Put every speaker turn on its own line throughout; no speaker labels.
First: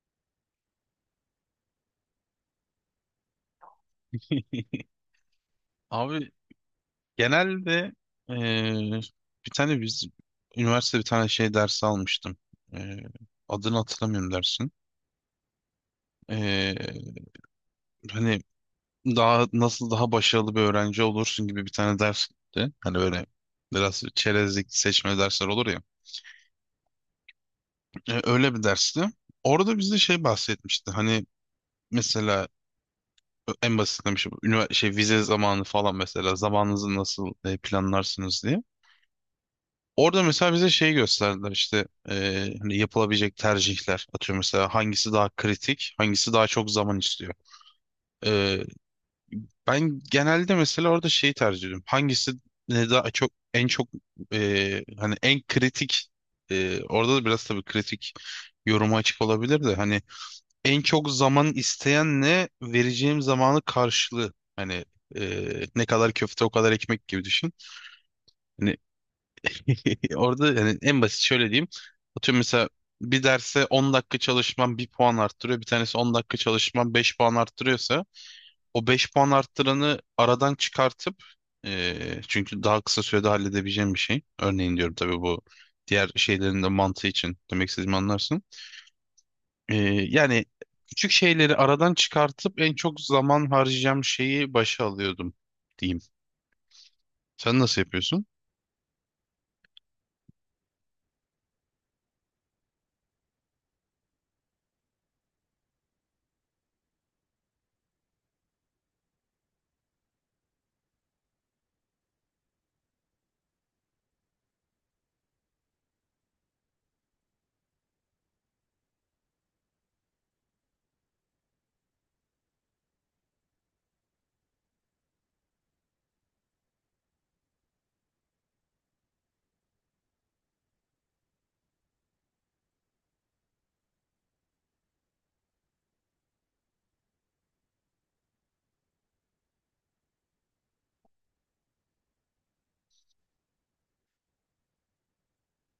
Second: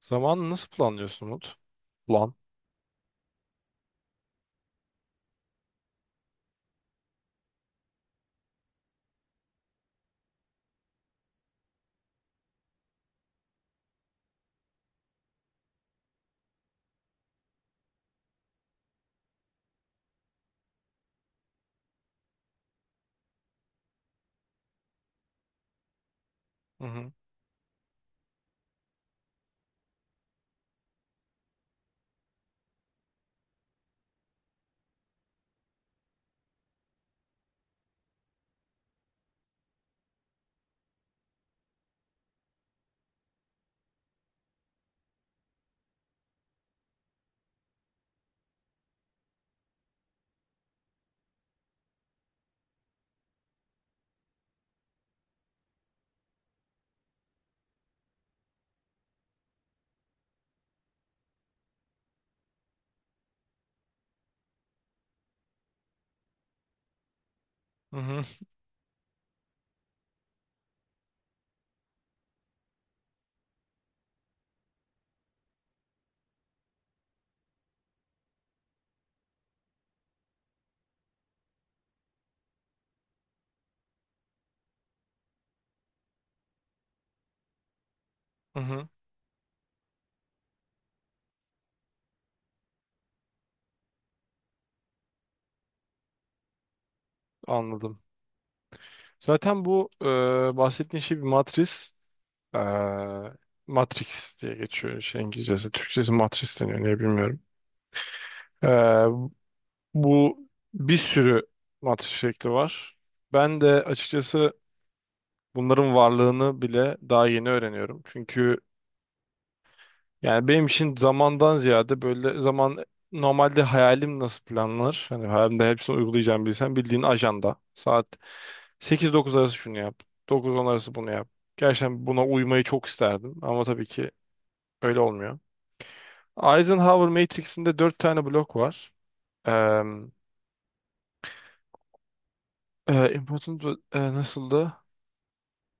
Zamanı nasıl planlıyorsun Umut? Plan.
Abi genelde eee, bir tane biz üniversitede bir tane şey dersi almıştım. Eee, adını hatırlamıyorum dersin. Eee, hani daha nasıl daha başarılı bir öğrenci olursun gibi bir tane dersti. Hani öyle biraz çerezlik seçme dersler olur ya.
Hı hı.
Öyle bir dersti. Orada bize şey bahsetmişti. Hani mesela en basitlemiş şey üniversite şey vize zamanı falan mesela zamanınızı nasıl planlarsınız diye. Orada mesela bize şey gösterdiler işte hani yapılabilecek tercihler atıyor mesela hangisi daha kritik hangisi daha çok zaman istiyor. E, ben genelde mesela orada şeyi tercih ediyorum hangisi ne daha çok en çok hani en kritik orada da biraz tabii kritik yoruma açık olabilir de hani en çok zaman isteyenle vereceğim zamanı karşılığı hani ne kadar köfte o kadar ekmek gibi düşün.
Hı hı.
Hani. Orada yani en basit şöyle diyeyim. Atıyorum mesela bir derse 10 dakika çalışmam bir puan arttırıyor. Bir tanesi 10 dakika çalışmam 5 puan arttırıyorsa o 5 puan arttıranı aradan çıkartıp çünkü daha kısa sürede halledebileceğim bir şey. Örneğin diyorum tabii bu diğer şeylerin de mantığı için demek istediğimi anlarsın.
Hı hı.
Yani küçük şeyleri aradan çıkartıp en çok zaman harcayacağım şeyi başa alıyordum diyeyim. Sen nasıl
Anladım.
yapıyorsun?
Zaten bu bahsettiğin şey bir matris. E, Matrix diye geçiyor şey İngilizcesi. Türkçesi matris deniyor. Niye bilmiyorum. E, bu bir sürü matris şekli var. Ben de açıkçası bunların varlığını bile daha yeni öğreniyorum. Çünkü yani benim için zamandan ziyade böyle zaman normalde hayalim nasıl planlanır? Hani hayalimde hepsini uygulayacağım bilsem bildiğin ajanda. Saat sekiz dokuz arası şunu yap. Dokuz on arası bunu yap. Gerçekten buna uymayı çok isterdim ama tabii ki öyle olmuyor. Eisenhower Matrix'inde 4 tane blok var. Eee Important, nasıldı?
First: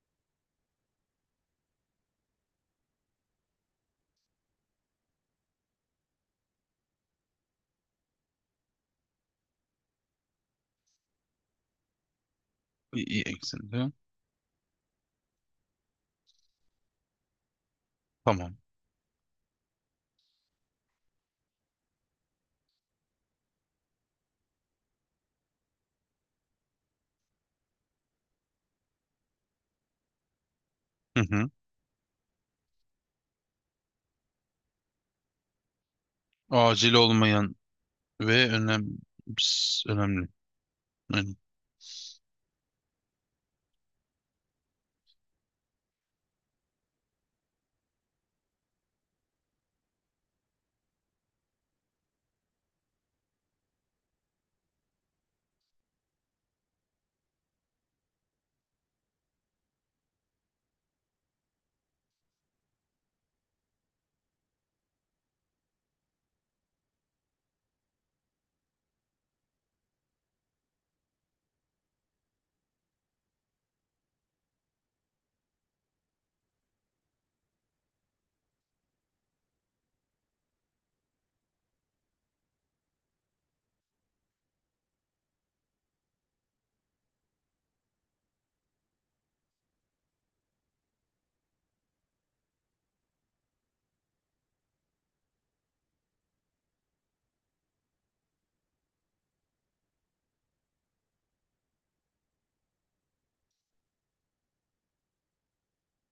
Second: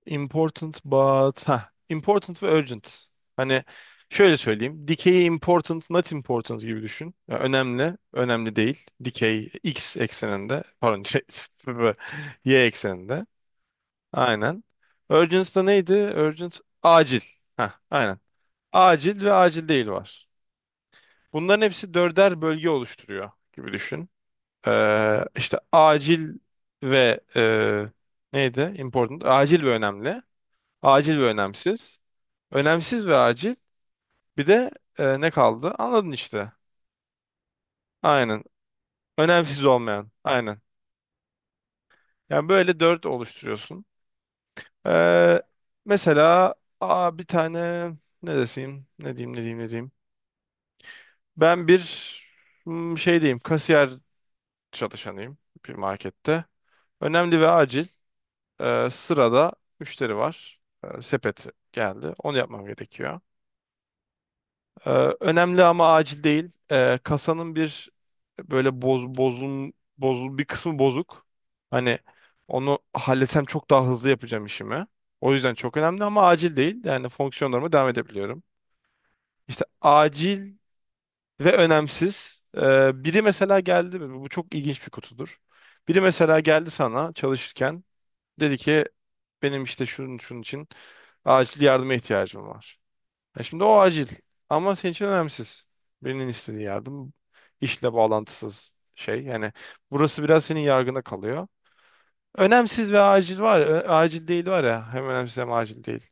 Important but ha important ve urgent. Hani şöyle söyleyeyim. Dikeyi important, not important gibi düşün. Ya önemli, önemli değil. Dikey x ekseninde, pardon, şey, y
İyi, iyi
ekseninde.
eksende.
Aynen. Urgent da neydi? Urgent acil. Ha, aynen.
Tamam.
Acil ve acil değil var. Bunların hepsi dörder bölge oluşturuyor gibi düşün. İşte acil ve neydi? Important. Acil ve önemli. Acil
Hı
ve
hı.
önemsiz. Önemsiz ve acil. Bir de ne kaldı? Anladın işte.
Acil olmayan
Aynen.
ve önem
Önemsiz
Ps,
olmayan.
önemli.
Aynen.
Aynen.
Yani böyle dört oluşturuyorsun. Ee, mesela bir tane ne deseyim? Ne diyeyim ne diyeyim ne diyeyim. Ben bir şey diyeyim. Kasiyer çalışanıyım bir markette. Önemli ve acil. Sırada müşteri var. Sepeti geldi. Onu yapmam gerekiyor. Ee, önemli ama acil değil. Kasanın bir böyle boz, bozun, bozul bir kısmı bozuk. Hani onu halletsem çok daha hızlı yapacağım işimi. O yüzden çok önemli ama acil değil. Yani fonksiyonlarıma devam edebiliyorum. İşte acil ve önemsiz. Biri mesela geldi. Bu çok ilginç bir kutudur. Biri mesela geldi sana çalışırken. Dedi ki benim işte şunun şunun için acil yardıma ihtiyacım var. Ya şimdi o acil ama senin için önemsiz. Birinin istediği yardım işle bağlantısız şey. Yani burası biraz senin yargına kalıyor. Önemsiz ve acil var. Ya, acil değil var ya. Hem önemsiz hem acil değil.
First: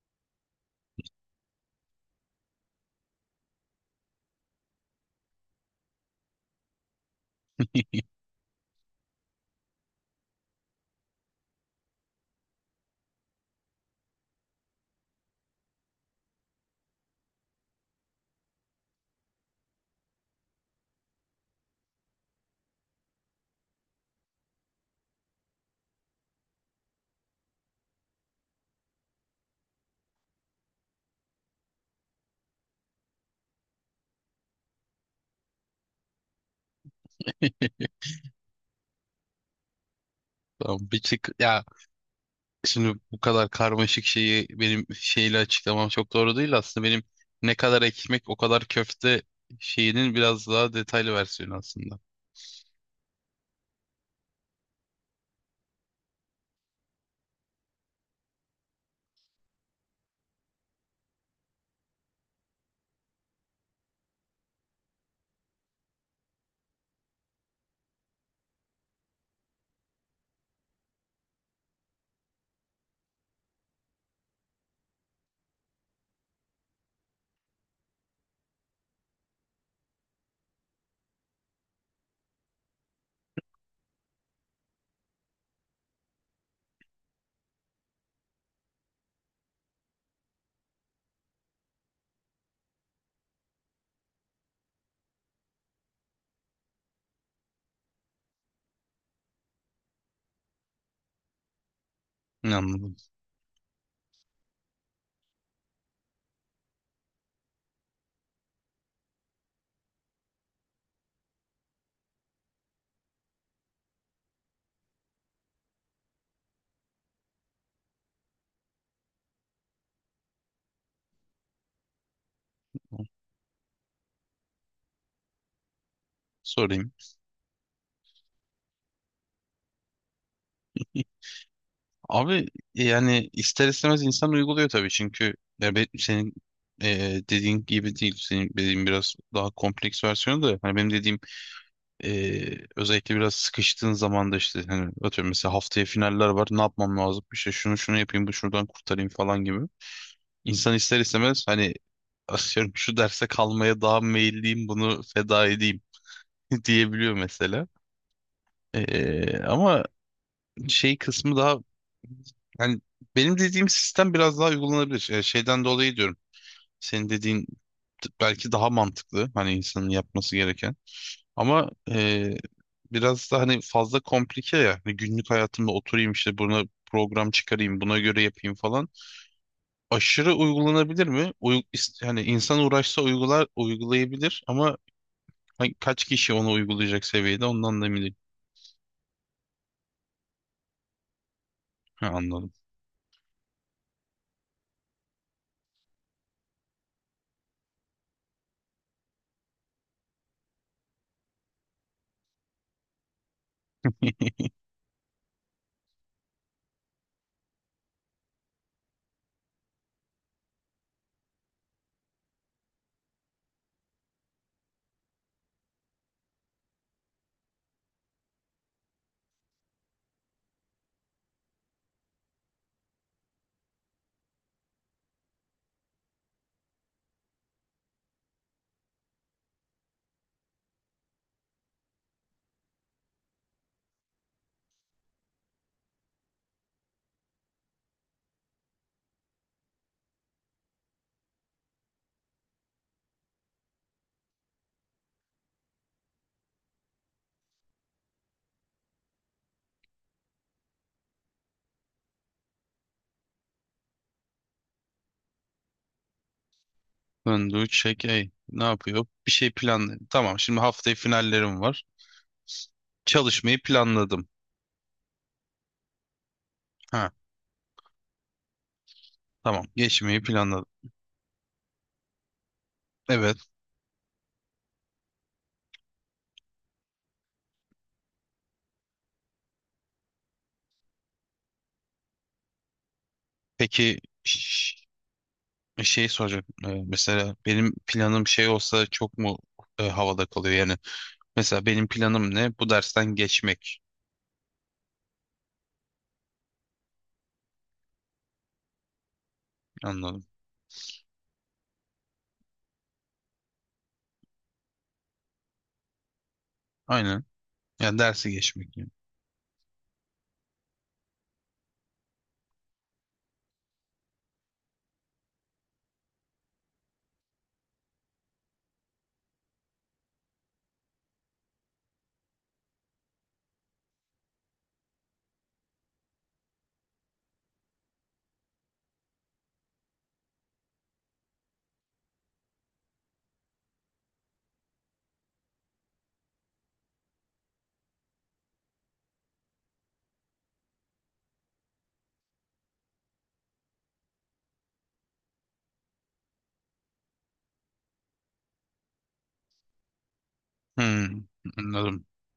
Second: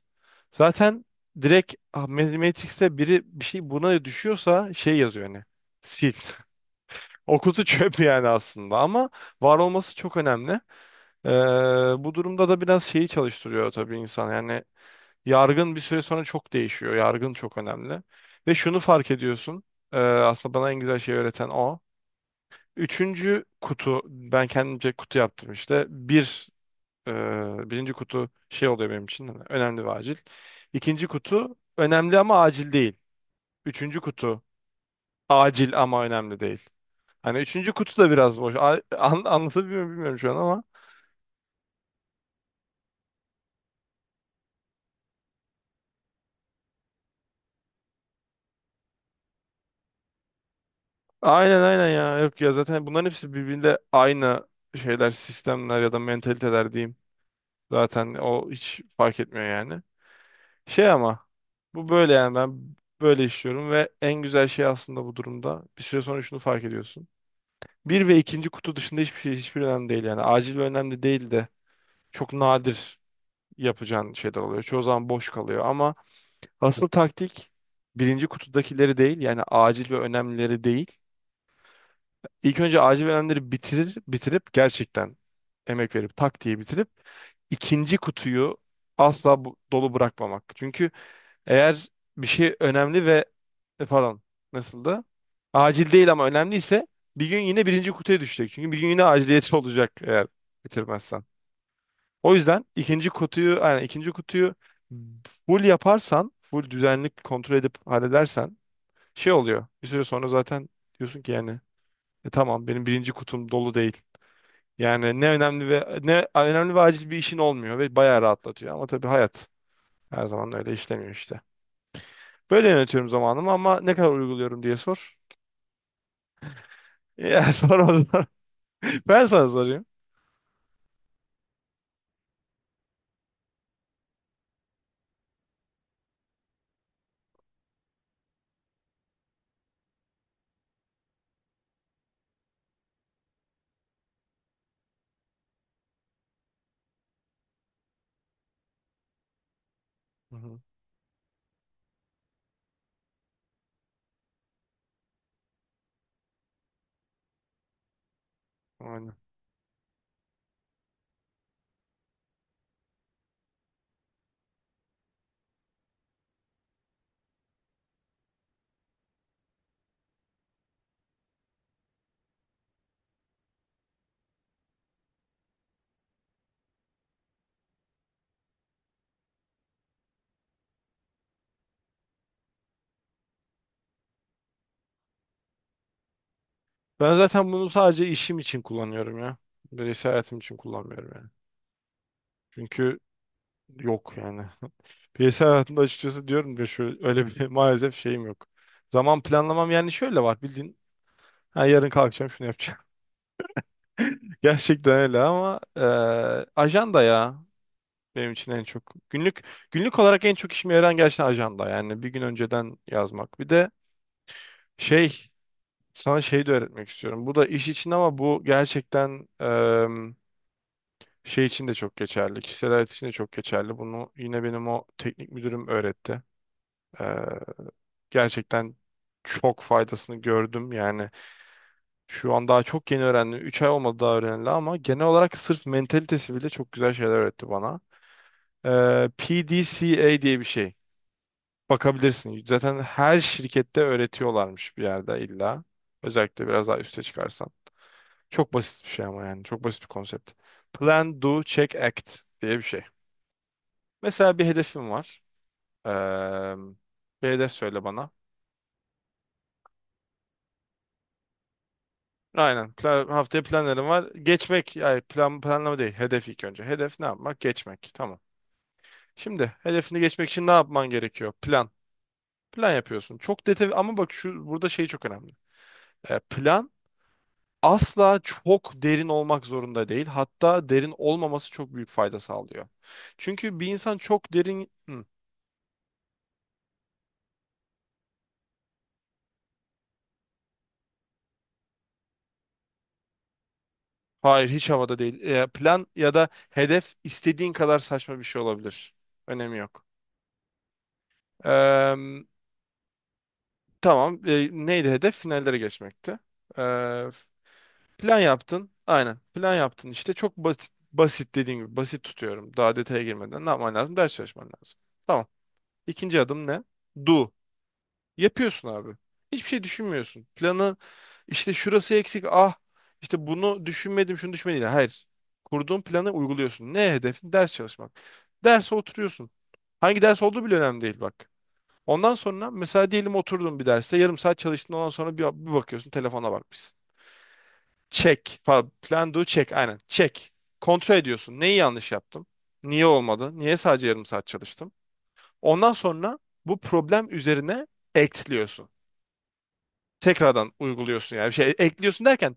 Zaten direkt ah, Matrix'te biri bir şey buna düşüyorsa şey yazıyor hani. Sil. O kutu çöp yani aslında ama var olması çok önemli. Ee, bu durumda da biraz şeyi çalıştırıyor tabii insan. Yani, yargın bir süre sonra çok değişiyor. Yargın çok önemli. Ve şunu fark ediyorsun. Aslında bana en güzel şey öğreten o. Üçüncü kutu, ben kendimce kutu yaptım işte. Bir, birinci kutu şey oluyor benim için. Hani önemli ve acil. İkinci kutu önemli ama acil değil. Üçüncü kutu acil ama önemli değil. Hani üçüncü kutu da biraz boş. Anlatabiliyor muyum bilmiyorum şu an ama.
Tamam bir tık ya, şimdi bu kadar karmaşık şeyi benim şeyle açıklamam çok doğru değil, aslında benim ne kadar ekmek o kadar köfte şeyinin biraz daha detaylı versiyonu
Aynen aynen
aslında.
ya. Yok ya zaten bunların hepsi birbirinde aynı şeyler, sistemler ya da mentaliteler diyeyim. Zaten o hiç fark etmiyor yani. Şey ama bu böyle yani ben böyle işliyorum ve en güzel şey aslında bu durumda. Bir süre sonra şunu fark ediyorsun. Bir ve ikinci kutu dışında hiçbir şey hiçbir önemli değil yani. Acil ve önemli değil de çok nadir yapacağın şeyler oluyor. Çoğu zaman boş kalıyor ama asıl taktik birinci kutudakileri değil yani acil ve önemlileri değil. İlk önce acil ve önemlileri bitirip gerçekten emek verip tak diye bitirip ikinci kutuyu asla dolu bırakmamak. Çünkü eğer bir şey önemli ve pardon, nasıldı? Acil değil ama önemliyse bir gün yine birinci kutuya düşecek. Çünkü bir gün yine aciliyeti olacak eğer bitirmezsen. O
Ne
yüzden
anladım.
ikinci kutuyu full yaparsan full düzenli kontrol edip halledersen şey oluyor. Bir süre sonra zaten diyorsun ki yani, "Tamam benim birinci kutum dolu değil. Yani ne önemli ve ne önemli ve acil bir işin olmuyor ve bayağı rahatlatıyor." Ama tabii hayat her zaman öyle işlemiyor işte. Böyle yönetiyorum zamanımı ama ne kadar uyguluyorum diye sor.
Sorayım.
Ya sor o zaman. Ben sana sorayım.
Abi yani ister istemez insan uyguluyor tabii, çünkü ya senin e, dediğin gibi değil. Senin dediğin biraz daha kompleks versiyonu da hani benim dediğim özellikle biraz sıkıştığın zaman da işte hani atıyorum mesela haftaya finaller var, ne yapmam lazım, işte şunu şunu yapayım, bu şuradan kurtarayım falan gibi.
Hı hı.
İnsan ister istemez hani atıyorum şu derse kalmaya daha meyilliyim, bunu feda edeyim diyebiliyor mesela.
Aynen.
Ama şey kısmı daha, yani benim dediğim sistem biraz daha uygulanabilir. Şeyden dolayı diyorum. Senin dediğin, belki daha mantıklı hani insanın yapması gereken. Ama biraz da hani fazla komplike ya. Hani günlük hayatımda oturayım işte buna program çıkarayım, buna göre yapayım falan. Aşırı uygulanabilir mi? Hani insan uğraşsa uygular, uygulayabilir, ama hani kaç kişi onu uygulayacak
Ben
seviyede
zaten bunu
ondan da emin
sadece
değilim.
işim için kullanıyorum ya. Bireysel hayatım için kullanmıyorum yani.
Ha, anladım.
Çünkü yok yani. Bireysel hayatımda açıkçası diyorum ya şöyle öyle bir maalesef şeyim yok. Zaman planlamam yani şöyle var bildiğin. Ha, yarın kalkacağım şunu yapacağım. Gerçekten öyle ama ajanda ya benim için en çok. Günlük günlük olarak en çok işime yarayan gerçekten ajanda. Yani bir gün önceden yazmak. Bir de şey sana şey de öğretmek istiyorum. Bu da iş için ama bu gerçekten şey için de çok geçerli. Kişisel hayat için de çok geçerli. Bunu yine benim o teknik müdürüm öğretti. Ee, gerçekten çok faydasını gördüm. Yani şu an daha çok yeni öğrendim. 3 ay olmadı daha öğrenildi ama genel olarak sırf mentalitesi bile çok güzel şeyler öğretti bana. PDCA diye bir şey. Bakabilirsin. Zaten her şirkette öğretiyorlarmış bir yerde illa. Özellikle biraz daha üste çıkarsan. Çok basit bir şey ama yani. Çok basit bir konsept. Plan, do, check, act diye bir şey. Mesela bir hedefim var. Eee hedef
Undo,
söyle
check,
bana.
ey. Ne yapıyor? Bir şey planlı. Tamam, şimdi haftaya finallerim var.
Aynen. Plan, haftaya
Çalışmayı
planlarım var.
planladım.
Geçmek, yani plan, planlama değil. Hedef ilk önce. Hedef ne
Ha,
yapmak? Geçmek. Tamam. Şimdi
tamam,
hedefini
geçmeyi
geçmek için ne
planladım.
yapman gerekiyor? Plan. Plan yapıyorsun.
Evet,
Çok detay ama bak şu burada şey çok önemli. Plan asla çok derin olmak zorunda değil. Hatta derin olmaması çok büyük fayda sağlıyor. Çünkü bir insan
peki
çok derin... Hı,
şey soracak. Mesela benim planım şey olsa çok mu havada kalıyor yani? Mesela benim planım ne? Bu dersten geçmek.
hayır hiç havada değil. Plan ya da hedef istediğin kadar saçma bir şey olabilir. Önemi yok.
Anladım.
Tamam. E, neydi hedef? Finallere geçmekti. Ee,
Aynen. Yani
plan
dersi
yaptın.
geçmek, yani.
Aynen. Plan yaptın. İşte çok basit, basit dediğim gibi basit tutuyorum. Daha detaya girmeden ne yapman lazım? Ders çalışman lazım. Tamam. İkinci adım ne? Do. Yapıyorsun abi. Hiçbir şey düşünmüyorsun. Planı işte şurası eksik. Ah işte bunu düşünmedim, şunu düşünmedim. Hayır. Kurduğun planı uyguluyorsun. Ne hedefin? Ders çalışmak. Derse oturuyorsun. Hangi ders olduğu bile önemli değil bak. Ondan sonra mesela diyelim oturdun bir derste yarım saat çalıştın ondan sonra bir bakıyorsun telefona bakmışsın. Check. Pardon, plan do check. Aynen. Check. Kontrol ediyorsun. Neyi yanlış yaptım? Niye olmadı? Niye sadece yarım saat çalıştım? Ondan sonra bu problem üzerine ekliyorsun. Tekrardan uyguluyorsun
Hmm,
yani. Bir şey ekliyorsun
anladım.
derken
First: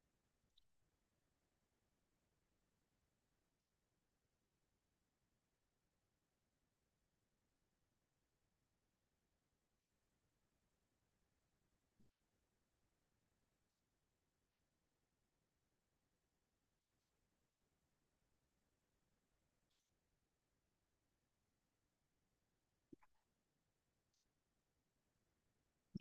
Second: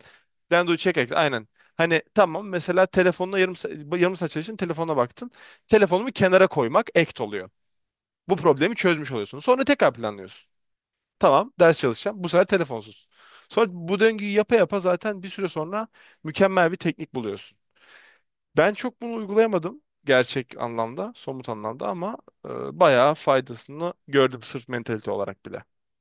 plan do check ekle. Aynen. Hani tamam mesela telefonla yarım saat çalıştın telefona baktın. Telefonumu kenara koymak act oluyor. Bu problemi çözmüş oluyorsun. Sonra tekrar planlıyorsun. Tamam ders çalışacağım. Bu sefer telefonsuz. Sonra bu döngüyü yapa yapa zaten bir süre sonra mükemmel bir teknik buluyorsun. Ben çok bunu uygulayamadım gerçek anlamda, somut anlamda ama e, bayağı faydasını gördüm sırf mentalite olarak bile.